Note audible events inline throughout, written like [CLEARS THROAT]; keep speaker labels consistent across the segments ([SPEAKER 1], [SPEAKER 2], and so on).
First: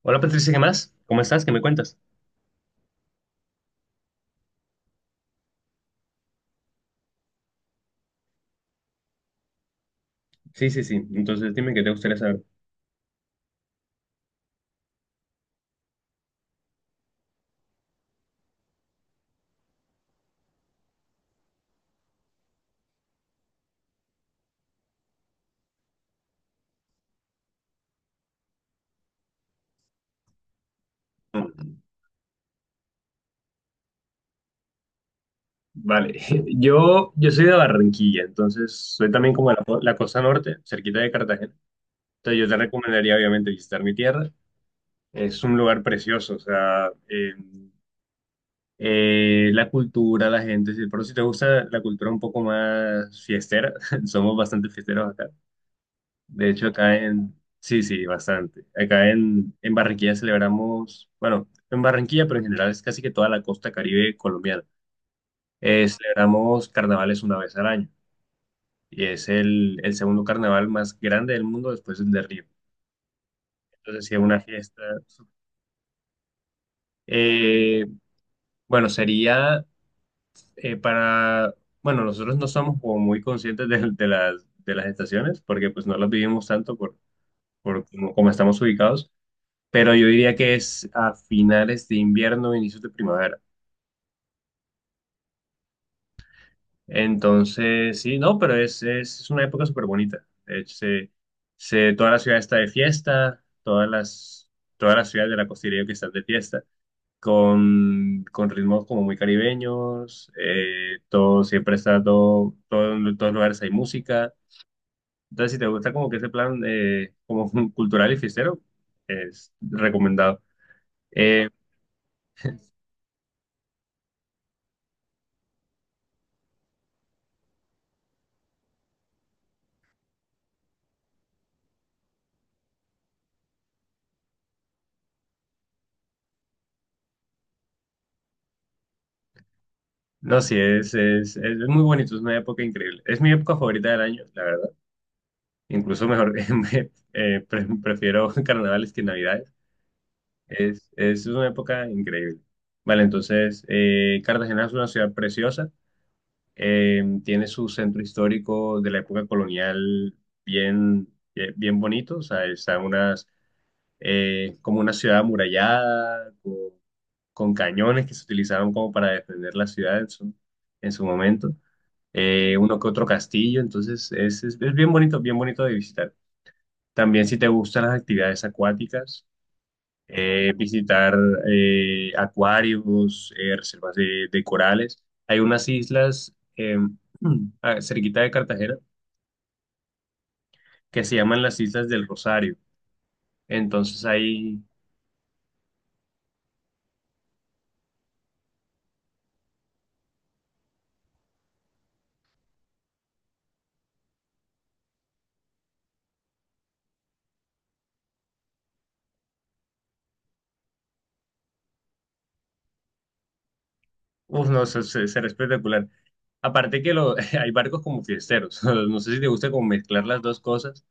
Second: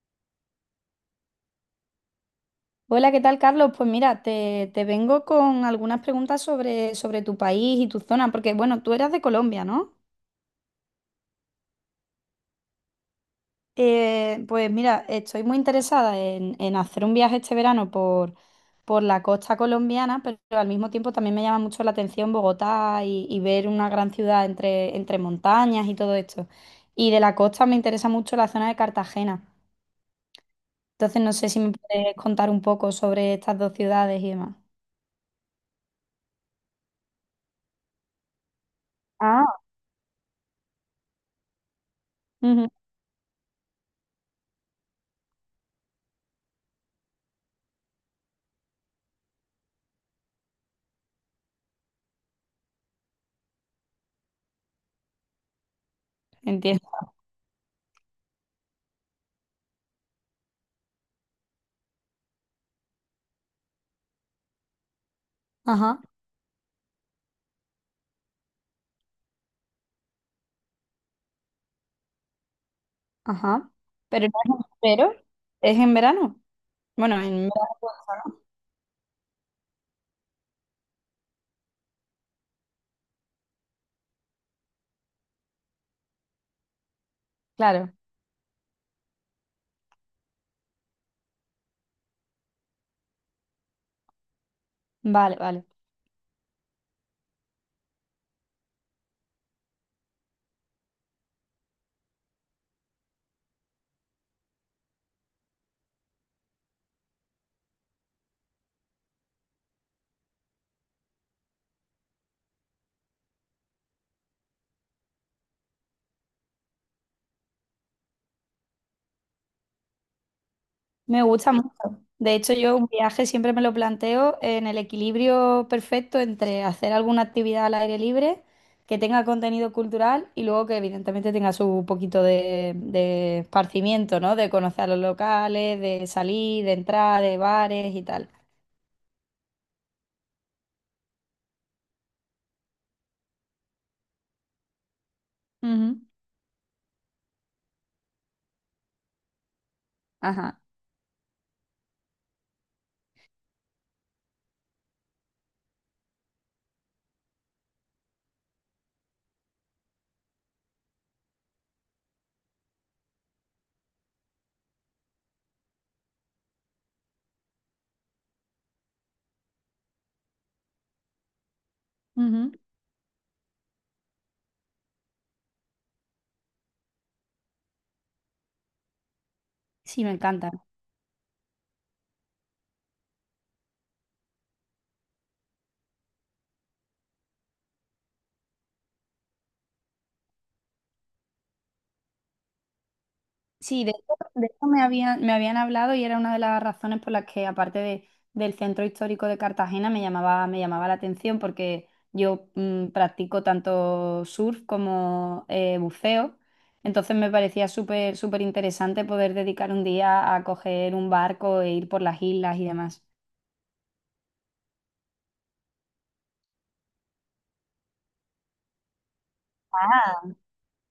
[SPEAKER 1] Hola, Patricia, ¿qué más? ¿Cómo estás? ¿Qué me cuentas?
[SPEAKER 2] Hola, ¿qué tal, Carlos? Pues mira, te vengo con algunas preguntas sobre tu país y tu zona, porque bueno, tú eras de Colombia, ¿no?
[SPEAKER 1] Sí, sí, sí. Entonces dime qué te gustaría saber.
[SPEAKER 2] Pues mira, estoy muy interesada en hacer un viaje este verano por la costa colombiana, pero al mismo tiempo también me llama mucho la atención Bogotá y ver una gran ciudad entre montañas y todo esto. Y de la costa me interesa mucho la zona de Cartagena. Entonces no sé si me puedes contar un poco sobre estas dos ciudades y demás.
[SPEAKER 1] Vale. [LAUGHS] Yo soy de Barranquilla, entonces soy también
[SPEAKER 2] Ah.
[SPEAKER 1] como de la costa norte, cerquita de Cartagena. Entonces yo te
[SPEAKER 2] Ujú,
[SPEAKER 1] recomendaría obviamente visitar mi tierra. Es un lugar precioso, o sea, la cultura, la gente, sí, pero si te gusta la cultura un poco más fiestera, [LAUGHS] somos bastante fiesteros acá. De hecho,
[SPEAKER 2] entiendo.
[SPEAKER 1] acá en, sí, sí, bastante. Acá en Barranquilla celebramos, bueno, en Barranquilla, pero en general es casi que toda la costa Caribe colombiana.
[SPEAKER 2] Ajá.
[SPEAKER 1] Celebramos carnavales una vez al año y es el segundo carnaval más grande del mundo después del de Río.
[SPEAKER 2] Ajá.
[SPEAKER 1] Entonces, sí, es
[SPEAKER 2] Pero
[SPEAKER 1] una
[SPEAKER 2] no es,
[SPEAKER 1] fiesta.
[SPEAKER 2] pero es en verano. Bueno, en verano,
[SPEAKER 1] Eh,
[SPEAKER 2] ¿no?
[SPEAKER 1] bueno, sería eh, para, bueno, nosotros no somos como muy conscientes de las estaciones porque pues no las vivimos tanto por
[SPEAKER 2] Claro.
[SPEAKER 1] como como estamos ubicados. Pero yo diría que es a finales de invierno, inicios de primavera.
[SPEAKER 2] Vale, vale.
[SPEAKER 1] Entonces, sí, no, pero es una época súper bonita. De hecho, toda la ciudad está de fiesta, todas las ciudades de la costería que están de fiesta, con ritmos como muy caribeños, todo, siempre está todo, todo, en todos los lugares hay música. Entonces, si te gusta como que ese plan como [LAUGHS] cultural y fiestero, es recomendado.
[SPEAKER 2] Me
[SPEAKER 1] Eh,
[SPEAKER 2] gusta mucho. De hecho, yo un viaje siempre me lo planteo en el equilibrio perfecto entre hacer alguna actividad al aire libre, que tenga contenido cultural y luego que evidentemente tenga su poquito de esparcimiento, ¿no? De conocer a los locales, de salir, de entrar, de bares y tal.
[SPEAKER 1] No, sí, es muy bonito, es una época increíble. Es mi época favorita del año, la verdad.
[SPEAKER 2] Ujú.
[SPEAKER 1] Incluso mejor, [LAUGHS] prefiero [LAUGHS] carnavales que navidades.
[SPEAKER 2] Ajá.
[SPEAKER 1] Es una época increíble. Vale, entonces, Cartagena es una ciudad preciosa. Tiene su centro histórico de la época colonial bien, bien, bien bonito. O sea, está unas, como una ciudad amurallada, con cañones que se utilizaban como para defender la ciudad en su momento,
[SPEAKER 2] Ujú.
[SPEAKER 1] uno que otro castillo, entonces es bien bonito de visitar. También si te gustan las actividades acuáticas,
[SPEAKER 2] Sí, me encanta.
[SPEAKER 1] visitar acuarios, reservas de corales. Hay unas islas [CLEARS THROAT] cerquita de Cartagena que se llaman las Islas del Rosario.
[SPEAKER 2] Sí, de
[SPEAKER 1] Entonces
[SPEAKER 2] hecho,
[SPEAKER 1] ahí,
[SPEAKER 2] me habían hablado y era una de las razones por las que, aparte de- del centro histórico de Cartagena, me llamaba la atención porque yo practico tanto surf como buceo. Entonces me parecía súper, súper interesante poder dedicar un día a coger un barco e ir por las islas y demás.
[SPEAKER 1] no, se, será espectacular. Aparte que lo, [LAUGHS] hay barcos como fiesteros. [LAUGHS] No sé si te gusta como mezclar las dos cosas,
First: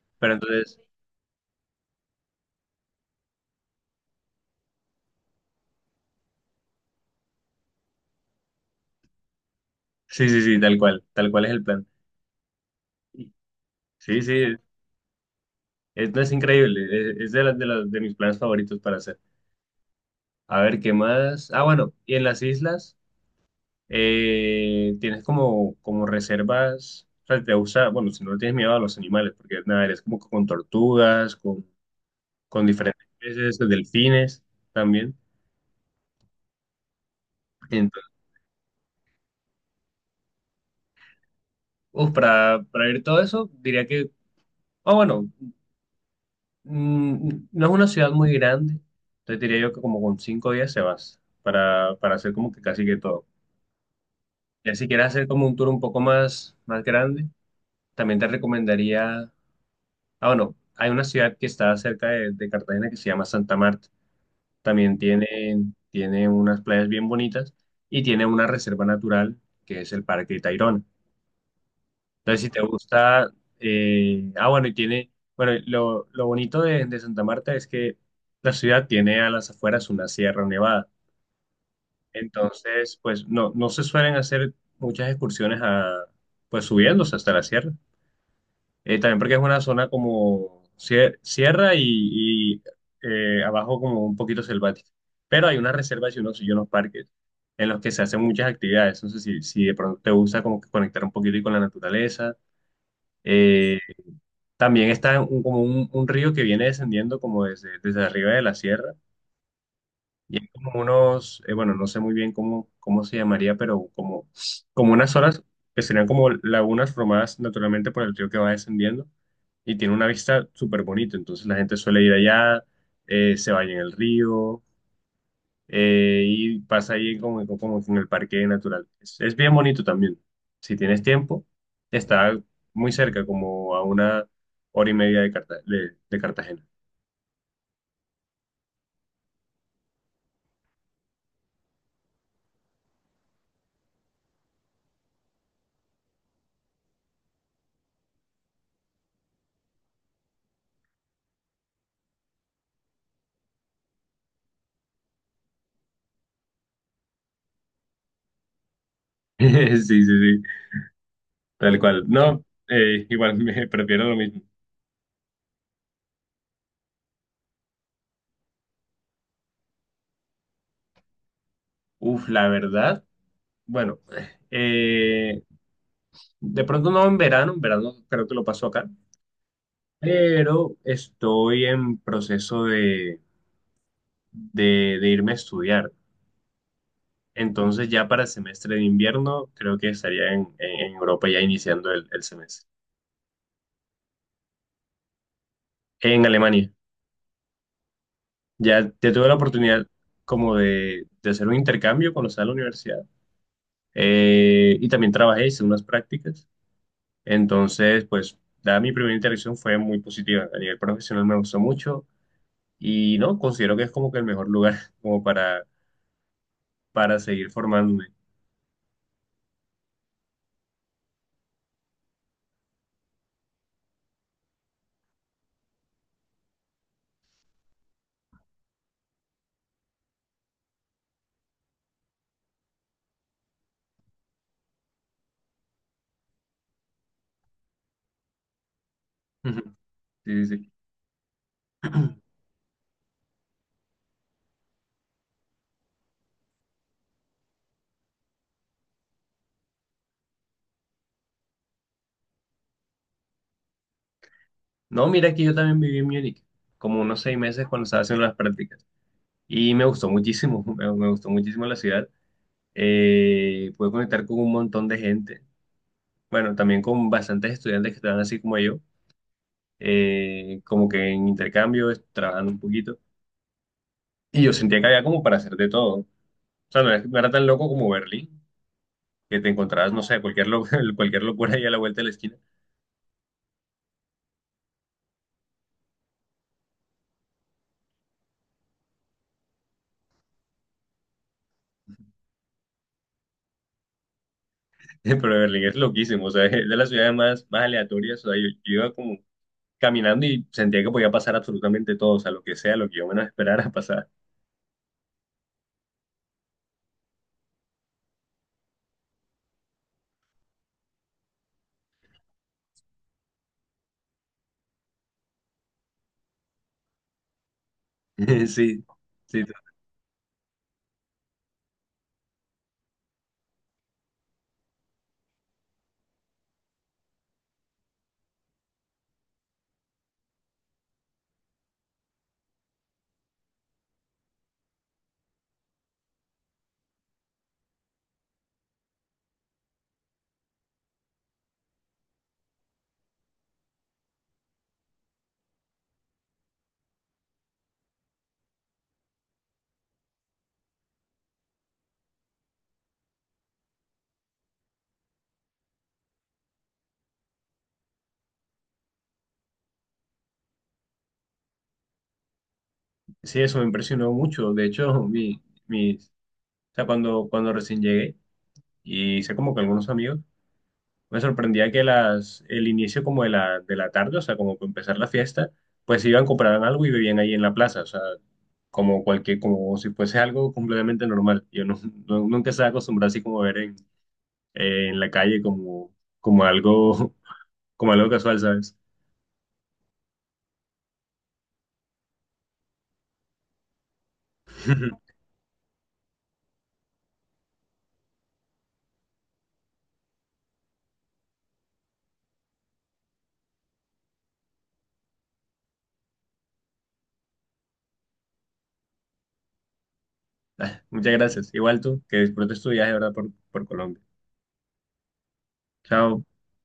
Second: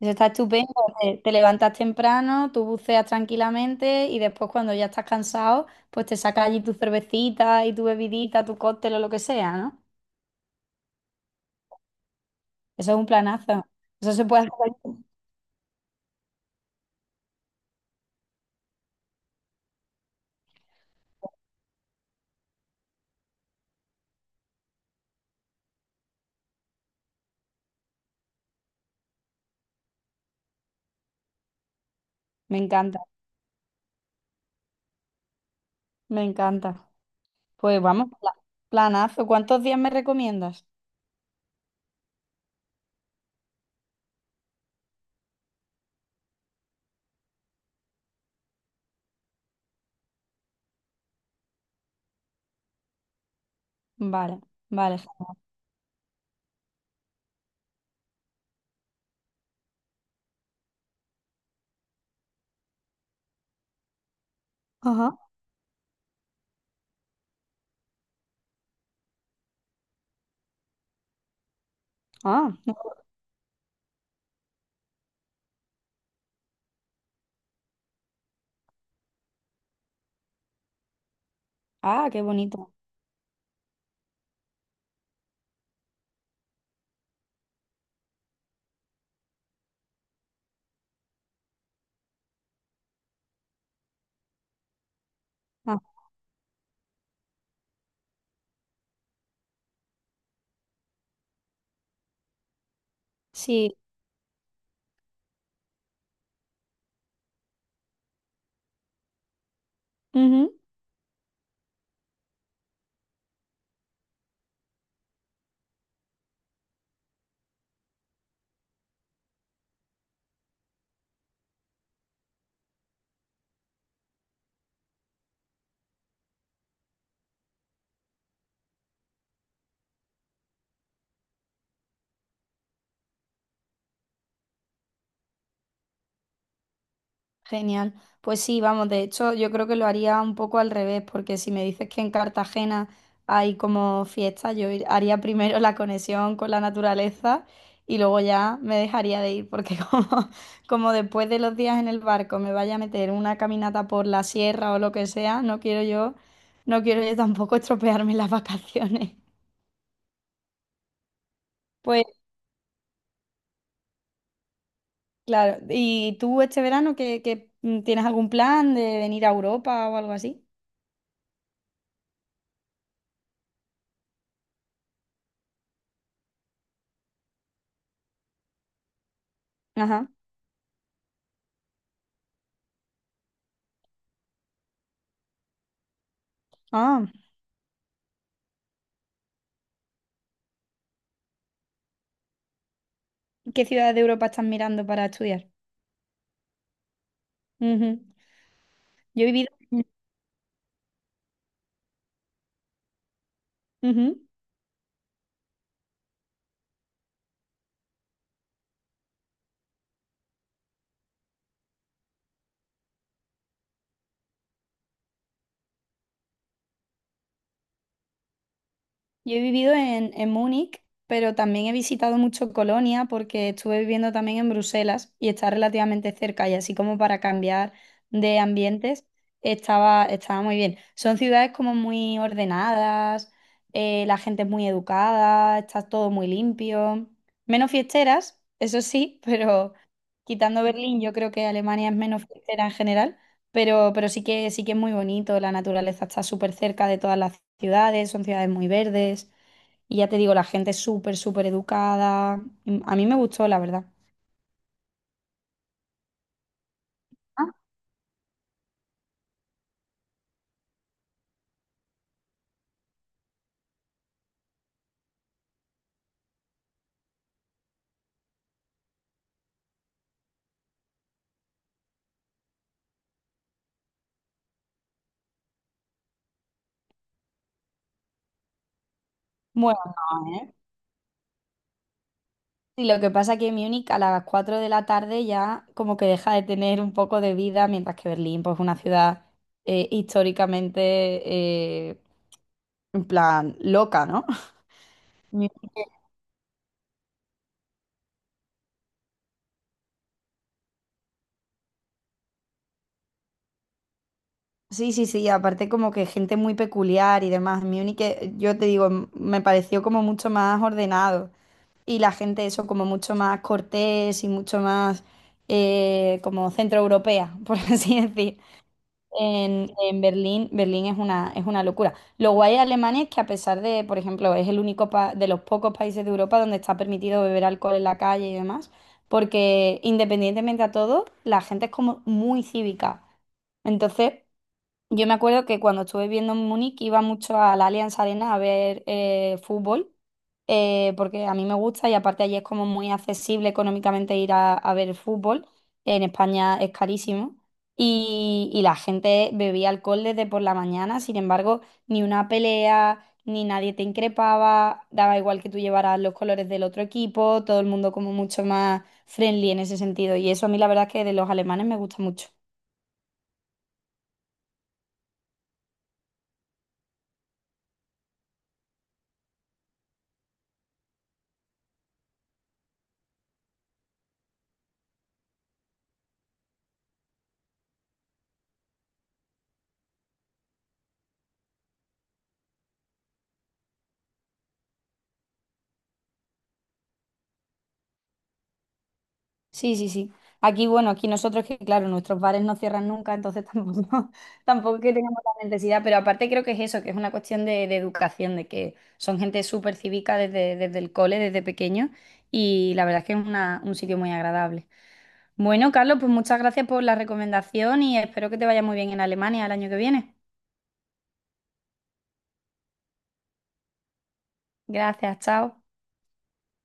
[SPEAKER 2] Eso está
[SPEAKER 1] pero
[SPEAKER 2] estupendo.
[SPEAKER 1] entonces,
[SPEAKER 2] Te levantas temprano, tú buceas tranquilamente y después cuando ya estás cansado, pues te sacas allí tu cervecita y tu bebidita, tu cóctel o lo que sea, ¿no?
[SPEAKER 1] sí, sí, sí, tal cual es el plan.
[SPEAKER 2] Eso es un planazo. Eso
[SPEAKER 1] Sí,
[SPEAKER 2] se puede
[SPEAKER 1] sí,
[SPEAKER 2] hacer.
[SPEAKER 1] es, no, es increíble, es de, las de, de mis planes favoritos para hacer. A ver, ¿qué más? Ah, bueno, y en las islas tienes como, como reservas, o sea, te gusta, bueno, si no le tienes miedo a los animales, porque nada, eres como con tortugas,
[SPEAKER 2] Me
[SPEAKER 1] con
[SPEAKER 2] encanta,
[SPEAKER 1] diferentes peces, delfines también.
[SPEAKER 2] me encanta. Pues
[SPEAKER 1] Entonces,
[SPEAKER 2] vamos, planazo. ¿Cuántos días me recomiendas?
[SPEAKER 1] para ver todo eso, diría que, ah, bueno, no es una ciudad muy grande, entonces diría yo que como con 5 días se vas para hacer como que casi que todo.
[SPEAKER 2] Vale,
[SPEAKER 1] Ya si
[SPEAKER 2] vale.
[SPEAKER 1] quieres hacer como un tour un poco más, más grande, también te recomendaría, ah, bueno, hay una ciudad que está cerca de Cartagena que se llama Santa Marta. También
[SPEAKER 2] Ajá.
[SPEAKER 1] tiene, tiene unas playas bien bonitas y tiene una reserva natural que es el Parque Tayrona. Entonces, si
[SPEAKER 2] Ah,
[SPEAKER 1] te
[SPEAKER 2] no.
[SPEAKER 1] gusta, bueno, y tiene, bueno, lo bonito de Santa Marta es que la ciudad tiene a las afueras una sierra nevada.
[SPEAKER 2] Ah, qué bonito.
[SPEAKER 1] Entonces, pues no, no se suelen hacer muchas excursiones a, pues subiéndose hasta la sierra. También porque es una zona como sierra y, abajo como un poquito selvática. Pero hay unas
[SPEAKER 2] Ah,
[SPEAKER 1] reservas y unos parques en los que se hacen muchas actividades. Entonces, si, si de pronto te gusta como que conectar un poquito y con la naturaleza.
[SPEAKER 2] sí.
[SPEAKER 1] eh, También está como un río que viene descendiendo como desde, desde arriba de la sierra y hay como unos, bueno, no sé muy bien cómo, cómo se llamaría, pero como, como unas horas que serían como lagunas formadas naturalmente por el río que va descendiendo y tiene una vista súper bonita. Entonces la gente suele ir allá, se baña en el río, y pasa ahí como, como en el parque natural. Es bien bonito también. Si tienes tiempo, está muy cerca, como a una hora y media de, de Cartagena. [LAUGHS]
[SPEAKER 2] Genial. Pues sí, vamos, de hecho yo creo que lo haría un poco al revés, porque si me dices que en Cartagena hay como fiesta, yo haría primero la conexión con la naturaleza y luego ya me dejaría de ir, porque [LAUGHS] como, como después de los días en el barco me vaya a meter una caminata por la sierra o lo que sea, no quiero yo, no quiero yo tampoco [LAUGHS] estropearme las vacaciones.
[SPEAKER 1] Sí, sí, sí. Tal cual.
[SPEAKER 2] Pues
[SPEAKER 1] No, igual [LAUGHS] me prefiero lo mismo.
[SPEAKER 2] claro, ¿y tú este verano que, tienes algún plan de venir a Europa o algo así?
[SPEAKER 1] Uf, la verdad. Bueno, eh, de pronto no en verano, en verano creo que lo paso acá,
[SPEAKER 2] Ajá.
[SPEAKER 1] pero estoy en proceso de irme a estudiar.
[SPEAKER 2] Ah.
[SPEAKER 1] Entonces ya para el semestre de invierno creo que estaría en, en Europa ya iniciando el semestre.
[SPEAKER 2] ¿Qué ciudad de Europa estás mirando para estudiar?
[SPEAKER 1] En Alemania.
[SPEAKER 2] Ujú.
[SPEAKER 1] Ya, ya
[SPEAKER 2] Yo he
[SPEAKER 1] tuve la
[SPEAKER 2] vivido,
[SPEAKER 1] oportunidad como de hacer un intercambio cuando estaba en la universidad.
[SPEAKER 2] Ujú.
[SPEAKER 1] Y también trabajé, hice unas prácticas. Entonces, pues, dada mi primera interacción fue muy positiva. A nivel profesional me gustó mucho y no, considero que es como que el mejor lugar [LAUGHS] como para seguir formándome.
[SPEAKER 2] Yo he vivido en Múnich, pero también he visitado mucho Colonia porque estuve viviendo también en Bruselas y está relativamente cerca y así como para cambiar de ambientes estaba, estaba muy bien. Son ciudades como muy ordenadas, la gente es muy educada, está todo muy limpio. Menos fiesteras, eso sí, [LAUGHS] pero
[SPEAKER 1] Ujú. Sí, sí,
[SPEAKER 2] quitando
[SPEAKER 1] sí.
[SPEAKER 2] Berlín, yo creo que Alemania es menos fiestera en general. Pero sí que es muy bonito, la naturaleza está súper cerca de todas las ciudades, son ciudades muy verdes. Y ya te digo, la gente es súper, súper educada. A mí me gustó, la verdad.
[SPEAKER 1] No, mira que yo también viví en Múnich, como unos seis
[SPEAKER 2] Ah.
[SPEAKER 1] meses cuando estaba haciendo las prácticas y me gustó muchísimo, [LAUGHS] me gustó muchísimo la ciudad. Pude conectar con un montón de gente, bueno, también con bastantes estudiantes que estaban así como yo, como que en intercambio, trabajando un poquito. Y yo sentía que había como para hacer de todo. O sea, no era tan loco como Berlín, que te
[SPEAKER 2] Bueno,
[SPEAKER 1] encontrabas, no sé,
[SPEAKER 2] no,
[SPEAKER 1] cualquier,
[SPEAKER 2] ¿eh?
[SPEAKER 1] [LAUGHS] cualquier locura ahí a la vuelta de la esquina.
[SPEAKER 2] Sí, lo que pasa es que Múnich a las 4 de la tarde ya como que deja de tener un poco de vida, mientras que Berlín, pues es una ciudad históricamente, eh, en plan, loca, ¿no?
[SPEAKER 1] [LAUGHS] Pero
[SPEAKER 2] [LAUGHS]
[SPEAKER 1] Berlín es loquísimo, o sea, es de las ciudades más, más aleatorias. O sea, yo iba como caminando y sentía que podía pasar absolutamente todo, o sea, lo que yo menos esperara pasar.
[SPEAKER 2] Sí, sí, sí, aparte como que gente muy peculiar y demás. Múnich, yo te digo, me pareció como mucho más ordenado y la gente eso como mucho más cortés y mucho más como centroeuropea, [LAUGHS] por así decir.
[SPEAKER 1] [LAUGHS] Sí, sí,
[SPEAKER 2] En Berlín, Berlín es una locura. Lo guay de Alemania es que a pesar de, por ejemplo, es el único de los pocos países de Europa donde está permitido beber alcohol en la calle y demás, porque independientemente a todo, la gente es como muy cívica. Entonces, yo me acuerdo que cuando estuve viviendo en Múnich iba mucho a la Allianz Arena a ver fútbol, porque a mí me gusta y aparte allí es como muy accesible económicamente ir a ver fútbol. En España es carísimo. Y la gente bebía alcohol desde por la mañana, sin embargo, ni una pelea, ni nadie te increpaba, daba igual que tú llevaras los colores del otro equipo, todo el mundo como mucho más friendly en ese sentido. Y eso a mí la verdad es que de los alemanes me gusta mucho.
[SPEAKER 1] sí, eso me impresionó mucho. De hecho, mi, o sea, cuando, cuando recién llegué y hice como que algunos amigos, me sorprendía que las, el inicio como de la tarde, o sea, como para empezar la fiesta, pues iban, compraban algo y bebían ahí en la plaza, o sea, como cualquier, como si fuese algo completamente normal. Yo no, nunca estaba acostumbrado así como a ver en la calle como, como algo, [LAUGHS] como algo casual, ¿sabes?
[SPEAKER 2] Sí, sí, sí. Aquí, bueno, aquí nosotros que, claro, nuestros bares no cierran nunca, entonces tampoco, [LAUGHS] tampoco que tengamos
[SPEAKER 1] [LAUGHS]
[SPEAKER 2] la necesidad, pero aparte creo que es eso, que es una cuestión de educación, de que son gente súper cívica desde, desde el cole, desde pequeño, y la verdad es que es un sitio muy agradable. Bueno, Carlos, pues muchas gracias por la recomendación y espero que te vaya muy bien en Alemania el año que viene.
[SPEAKER 1] Muchas gracias. Igual tú, que disfrutes tu viaje, ¿verdad? Por Colombia.
[SPEAKER 2] Gracias, chao.
[SPEAKER 1] Chao.